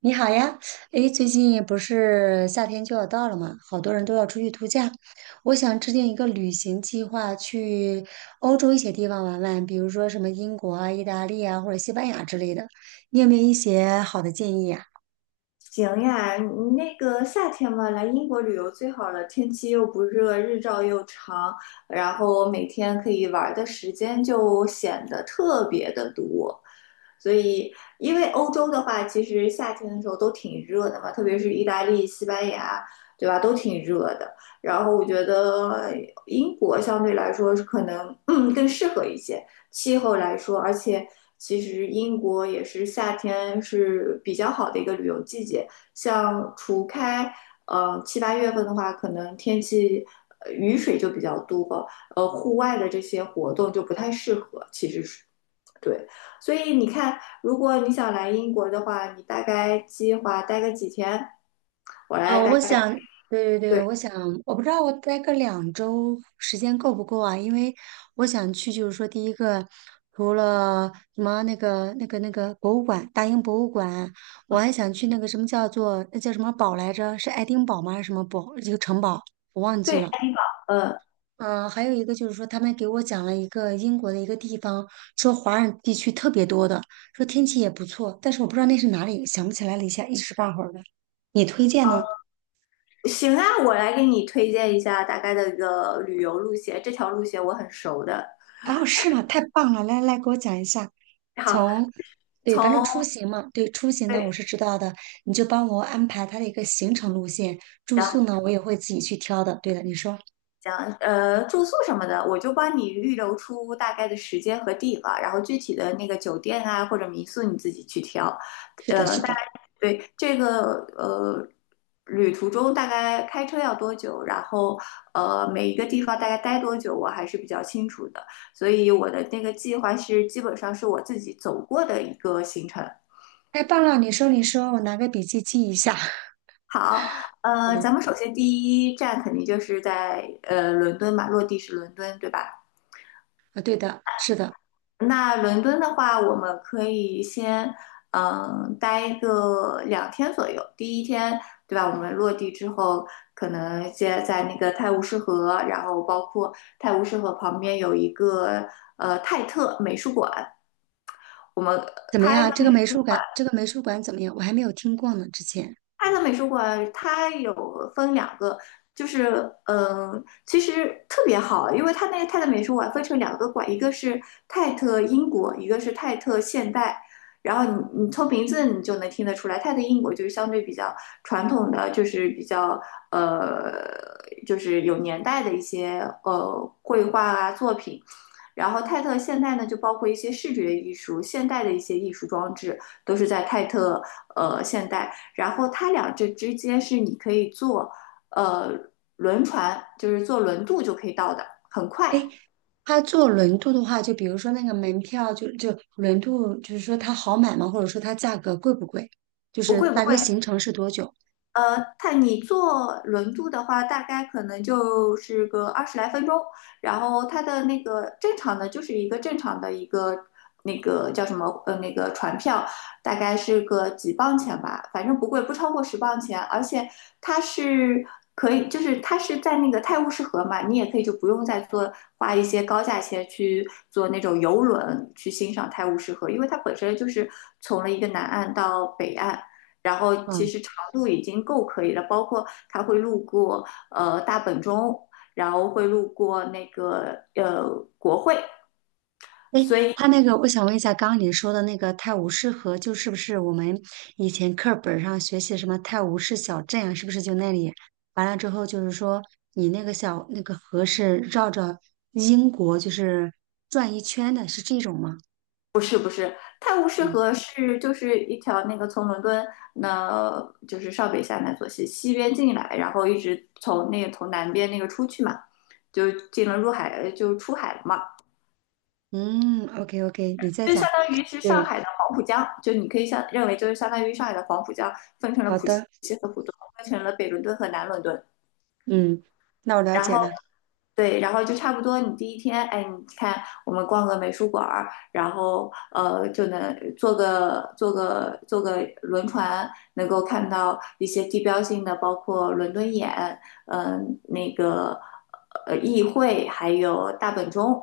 你好呀，诶，最近不是夏天就要到了嘛，好多人都要出去度假。我想制定一个旅行计划，去欧洲一些地方玩玩，比如说什么英国啊、意大利啊或者西班牙之类的。你有没有一些好的建议呀？行呀，你那个夏天嘛，来英国旅游最好了，天气又不热，日照又长，然后每天可以玩儿的时间就显得特别的多。所以，因为欧洲的话，其实夏天的时候都挺热的嘛，特别是意大利、西班牙，对吧，都挺热的。然后我觉得英国相对来说是可能，更适合一些。气候来说，而且其实英国也是夏天是比较好的一个旅游季节。像除开七八月份的话，可能天气雨水就比较多，户外的这些活动就不太适合。其实是对，所以你看，如果你想来英国的话，你大概计划待个几天？我来大我概。想，对对对，对。我想，我不知道我待个2周时间够不够啊？因为我想去，就是说，第一个，除了什么那个博物馆，大英博物馆，我嗯，还想去那个什么叫做那叫什么堡来着？是爱丁堡吗？还是什么堡？一个城堡，我忘记对，了。嗯。嗯、还有一个就是说，他们给我讲了一个英国的一个地方，说华人地区特别多的，说天气也不错，但是我不知道那是哪里，想不起来了一下，一时半会儿的。你推荐呢？行啊，我来给你推荐一下大概的一个旅游路线，这条路线我很熟的。哦，是吗？太棒了！来来，给我讲一下。好。从，对，从。反正出行嘛，对，出行呢我对。是知道的，你就帮我安排它的一个行程路线，住宿呢我也会自己去挑的。对的，你说讲。住宿什么的，我就帮你预留出大概的时间和地方，然后具体的那个酒店啊或者民宿你自己去挑。是的，是大概。的，对。这个旅途中大概开车要多久，然后每一个地方大概待多久，我还是比较清楚的，所以我的那个计划是基本上是我自己走过的一个行程。太棒了！你说，你说，我拿个笔记记一下。好，嗯，咱们首先第一站肯定就是在伦敦嘛，落地是伦敦，对吧？啊，对的，是的，那伦敦的话，我们可以先待个两天左右。第一天，对吧？我们落地之后，可能先在那个泰晤士河，然后包括泰晤士河旁边有一个泰特美术馆，我们怎么它一样？个这个美。美术馆，这个美术馆怎么样？我还没有听过呢，之前。泰特美术馆它有分两个，就是嗯、其实特别好，因为它那个泰特美术馆分成两个馆，一个是泰特英国，一个是泰特现代。然后你从名字你就能听得出来，泰特英国就是相对比较传统的，就是比较呃，就是有年代的一些绘画啊作品。然后泰特现代呢，就包括一些视觉艺术、现代的一些艺术装置，都是在泰特现代。然后它俩这之间是你可以坐呃轮船，就是坐轮渡就可以到的，很快，诶，他坐轮渡的话，就比如说那个门票就，就轮渡，就是说它好买吗？或者说它价格贵不贵？就不是贵不大贵。约行程是多久？它你坐轮渡的话，大概可能就是个20来分钟，然后它的那个正常的就是一个正常的一个那个叫什么那个船票，大概是个几磅钱吧，反正不贵，不超过10磅钱，而且它是可以，就是它是在那个泰晤士河嘛，你也可以就不用再坐花一些高价钱去坐那种游轮去欣赏泰晤士河，因为它本身就是从了一个南岸到北岸。然后其嗯，实长度已经够可以了，包括它会路过大本钟，然后会路过那个国会，诶，所以他那个，我想问一下，刚刚你说的那个泰晤士河，就是不是我们以前课本上学习什么泰晤士小镇啊？是不是就那里？完了之后，就是说你那个小那个河是绕着英国就是转一圈的，是这种吗？泰晤士嗯河是就是一条那个从伦敦那就是上北下南左西西边进来，然后一直从那个从南边那个出去嘛，就进了入海就出海了嘛，嗯，OK OK，你再就讲。相当于是上对，海的黄浦江，就你可以相认为就是相当于上海的黄浦江分成了好浦西的。和浦东，分成了北伦敦和南伦敦。嗯，那我了然解后了。对，然后就差不多你第一天，哎，你看我们逛个美术馆儿，然后就能坐个轮船，能够看到一些地标性的，包括伦敦眼，那个议会，还有大本钟，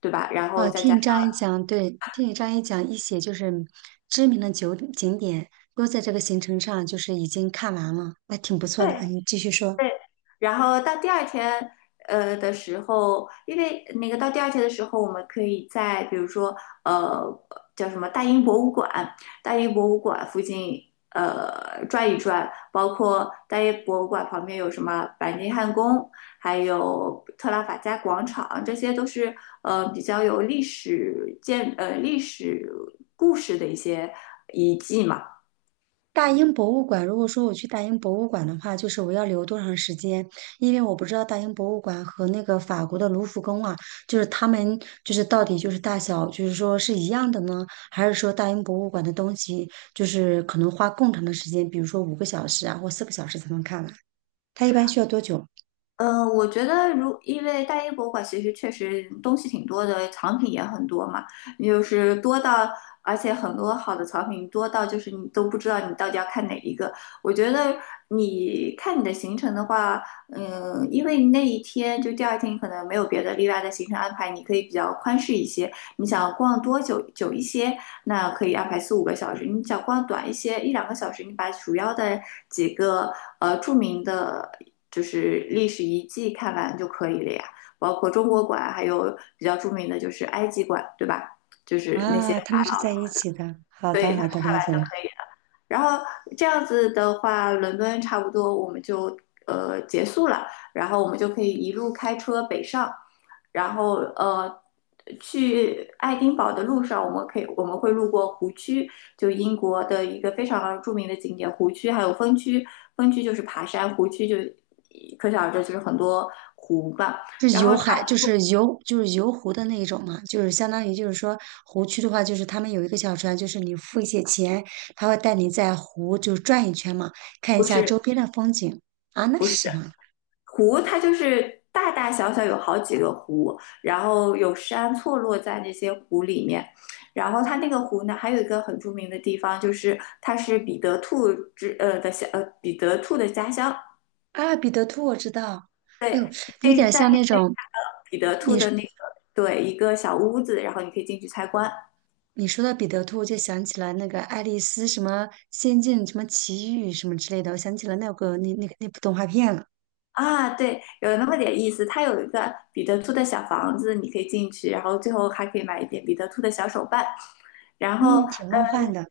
对吧？然后哦，再加听你上。这样一讲，对，听你这样一讲，一些就是知名的酒景点都在这个行程上，就是已经看完了，那挺不错对。的。啊，你继续说。对，然后到第二天的时候，因为那个到第二天的时候，我们可以在比如说，呃，叫什么大英博物馆，大英博物馆附近，转一转，包括大英博物馆旁边有什么白金汉宫，还有特拉法加广场，这些都是比较有历史建，历史故事的一些遗迹嘛。大英博物馆，如果说我去大英博物馆的话，就是我要留多长时间？因为我不知道大英博物馆和那个法国的卢浮宫啊，就是他们就是到底就是大小，就是说是一样的呢，还是说大英博物馆的东西就是可能花更长的时间，比如说5个小时啊或4个小时才能看完？它一般需要多久？嗯，我觉得如因为大英博物馆其实确实东西挺多的，藏品也很多嘛，就是多到，而且很多好的藏品多到就是你都不知道你到底要看哪一个。我觉得你看你的行程的话，因为那一天就第二天你可能没有别的例外的行程安排，你可以比较宽适一些。你想逛多久久一些，那可以安排四五个小时；你想逛短一些，一两个小时，你把主要的几个著名的。就是历史遗迹看完就可以了呀。包括中国馆，还有比较著名的就是埃及馆，对吧？就是那些啊，他们法是老。在一起的。好的，好的，了解了。然后这样子的话，伦敦差不多我们就结束了，然后我们就可以一路开车北上，然后去爱丁堡的路上，我们会路过湖区，就英国的一个非常著名的景点湖区，还有峰区，峰区就是爬山，湖区就可想而知就是很多湖吧，是然后游它海，就是游湖的那一种嘛，就是相当于就是说湖区的话，就是他们有一个小船，就是你付一些钱，他会带你在湖就转一圈嘛，看一不下是。周边的风景。啊，那是什么？湖它就是大大小小有好几个湖，然后有山错落在那些湖里面。然后它那个湖呢，还有一个很著名的地方，就是它是彼得兔的家乡。啊，彼得兔我知道。哎对，呦，你可有以点在像那那边种彼得兔你的那个对一个小屋子，然后你可以进去参观。你说到彼得兔，我就想起了那个爱丽丝什么仙境什么奇遇什么之类的，我想起了那个那部动画片了。啊，对，有那么点意思。它有一个彼得兔的小房子，你可以进去，然后最后还可以买一点彼得兔的小手办。然后嗯，挺梦幻的。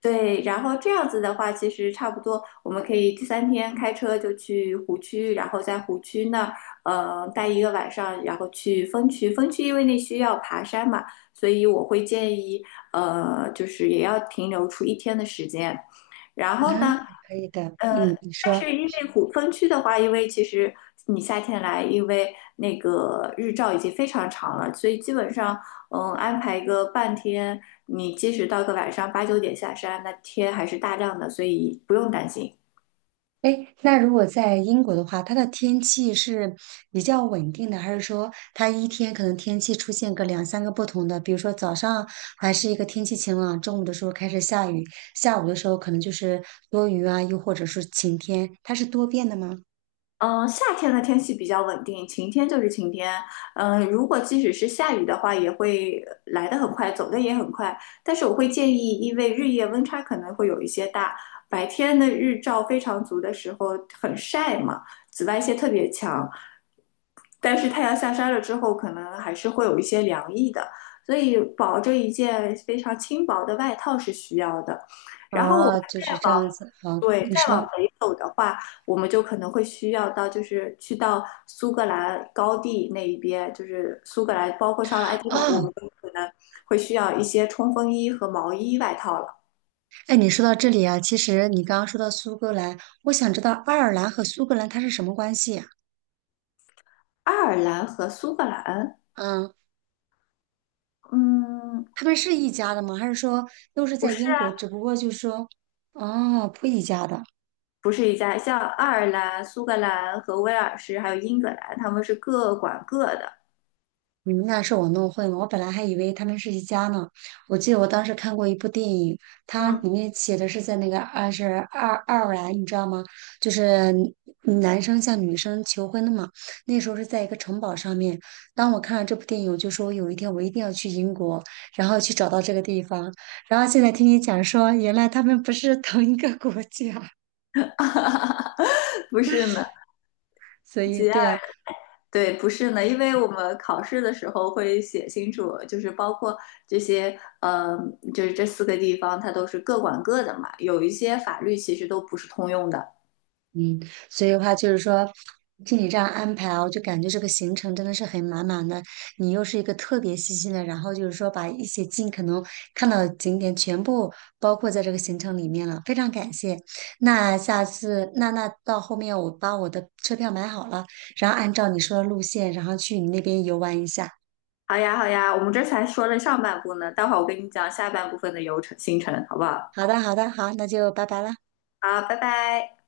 对，然后这样子的话，其实差不多，我们可以第三天开车就去湖区，然后在湖区那儿，待一个晚上，然后去峰区。峰区因为那需要爬山嘛，所以我会建议，就是也要停留出一天的时间。然啊，后呢，可以的，呃，嗯，你但说，是因为虎峰区的话，因为其实你夏天来，因为那个日照已经非常长了，所以基本上，安排一个半天，你即使到个晚上八九点下山，那天还是大亮的，所以不用担心。哎，那如果在英国的话，它的天气是比较稳定的，还是说它一天可能天气出现个两三个不同的？比如说早上还是一个天气晴朗，中午的时候开始下雨，下午的时候可能就是多云啊，又或者是晴天，它是多变的吗？嗯。夏天的天气比较稳定，晴天就是晴天。如果即使是下雨的话，也会来得很快，走得也很快。但是我会建议，因为日夜温差可能会有一些大，白天的日照非常足的时候很晒嘛，紫外线特别强。但是太阳下山了之后，可能还是会有一些凉意的，所以保着一件非常轻薄的外套是需要的。哦，就是这样子。好，对，你再说往北走的话，我们就可能会需要到，就是去到苏格兰高地那一边，就是苏格兰，包括上了爱丁堡，我哦，们就可能会需要一些冲锋衣和毛衣外套了。哎，你说到这里啊，其实你刚刚说到苏格兰，我想知道爱尔兰和苏格兰它是什么关系呀？爱尔兰和苏格兰，嗯。嗯，他们是一家的吗？还是说都是不在是英国？啊，只不过就是说，哦，不一家的。不是一家，像爱尔兰、苏格兰和威尔士，还有英格兰，他们是各管各的。你们那是我弄混了。我本来还以为他们是一家呢。我记得我当时看过一部电影，它嗯，里面写的是在那个二是爱尔兰，你知道吗？就是男生向女生求婚的嘛。那时候是在一个城堡上面。当我看了这部电影，我就说有一天我一定要去英国，然后去找到这个地方。然后现在听你讲说，原来他们不是同一个国家，不是呢。所以对啊。对，不是呢，因为我们考试的时候会写清楚，就是包括这些，就是这四个地方，它都是各管各的嘛。有一些法律其实都不是通用的。嗯，所以的话就是说，听你这样安排啊，我就感觉这个行程真的是很满满的。你又是一个特别细心的，然后就是说把一些尽可能看到的景点全部包括在这个行程里面了，非常感谢。那下次，那那到后面我把我的车票买好了，然后按照你说的路线，然后去你那边游玩一下。好呀，好呀，我们这才说了上半部呢，待会儿我跟你讲下半部分的流程行程，好不好？好的，好的，好，那就拜拜了。好，拜拜。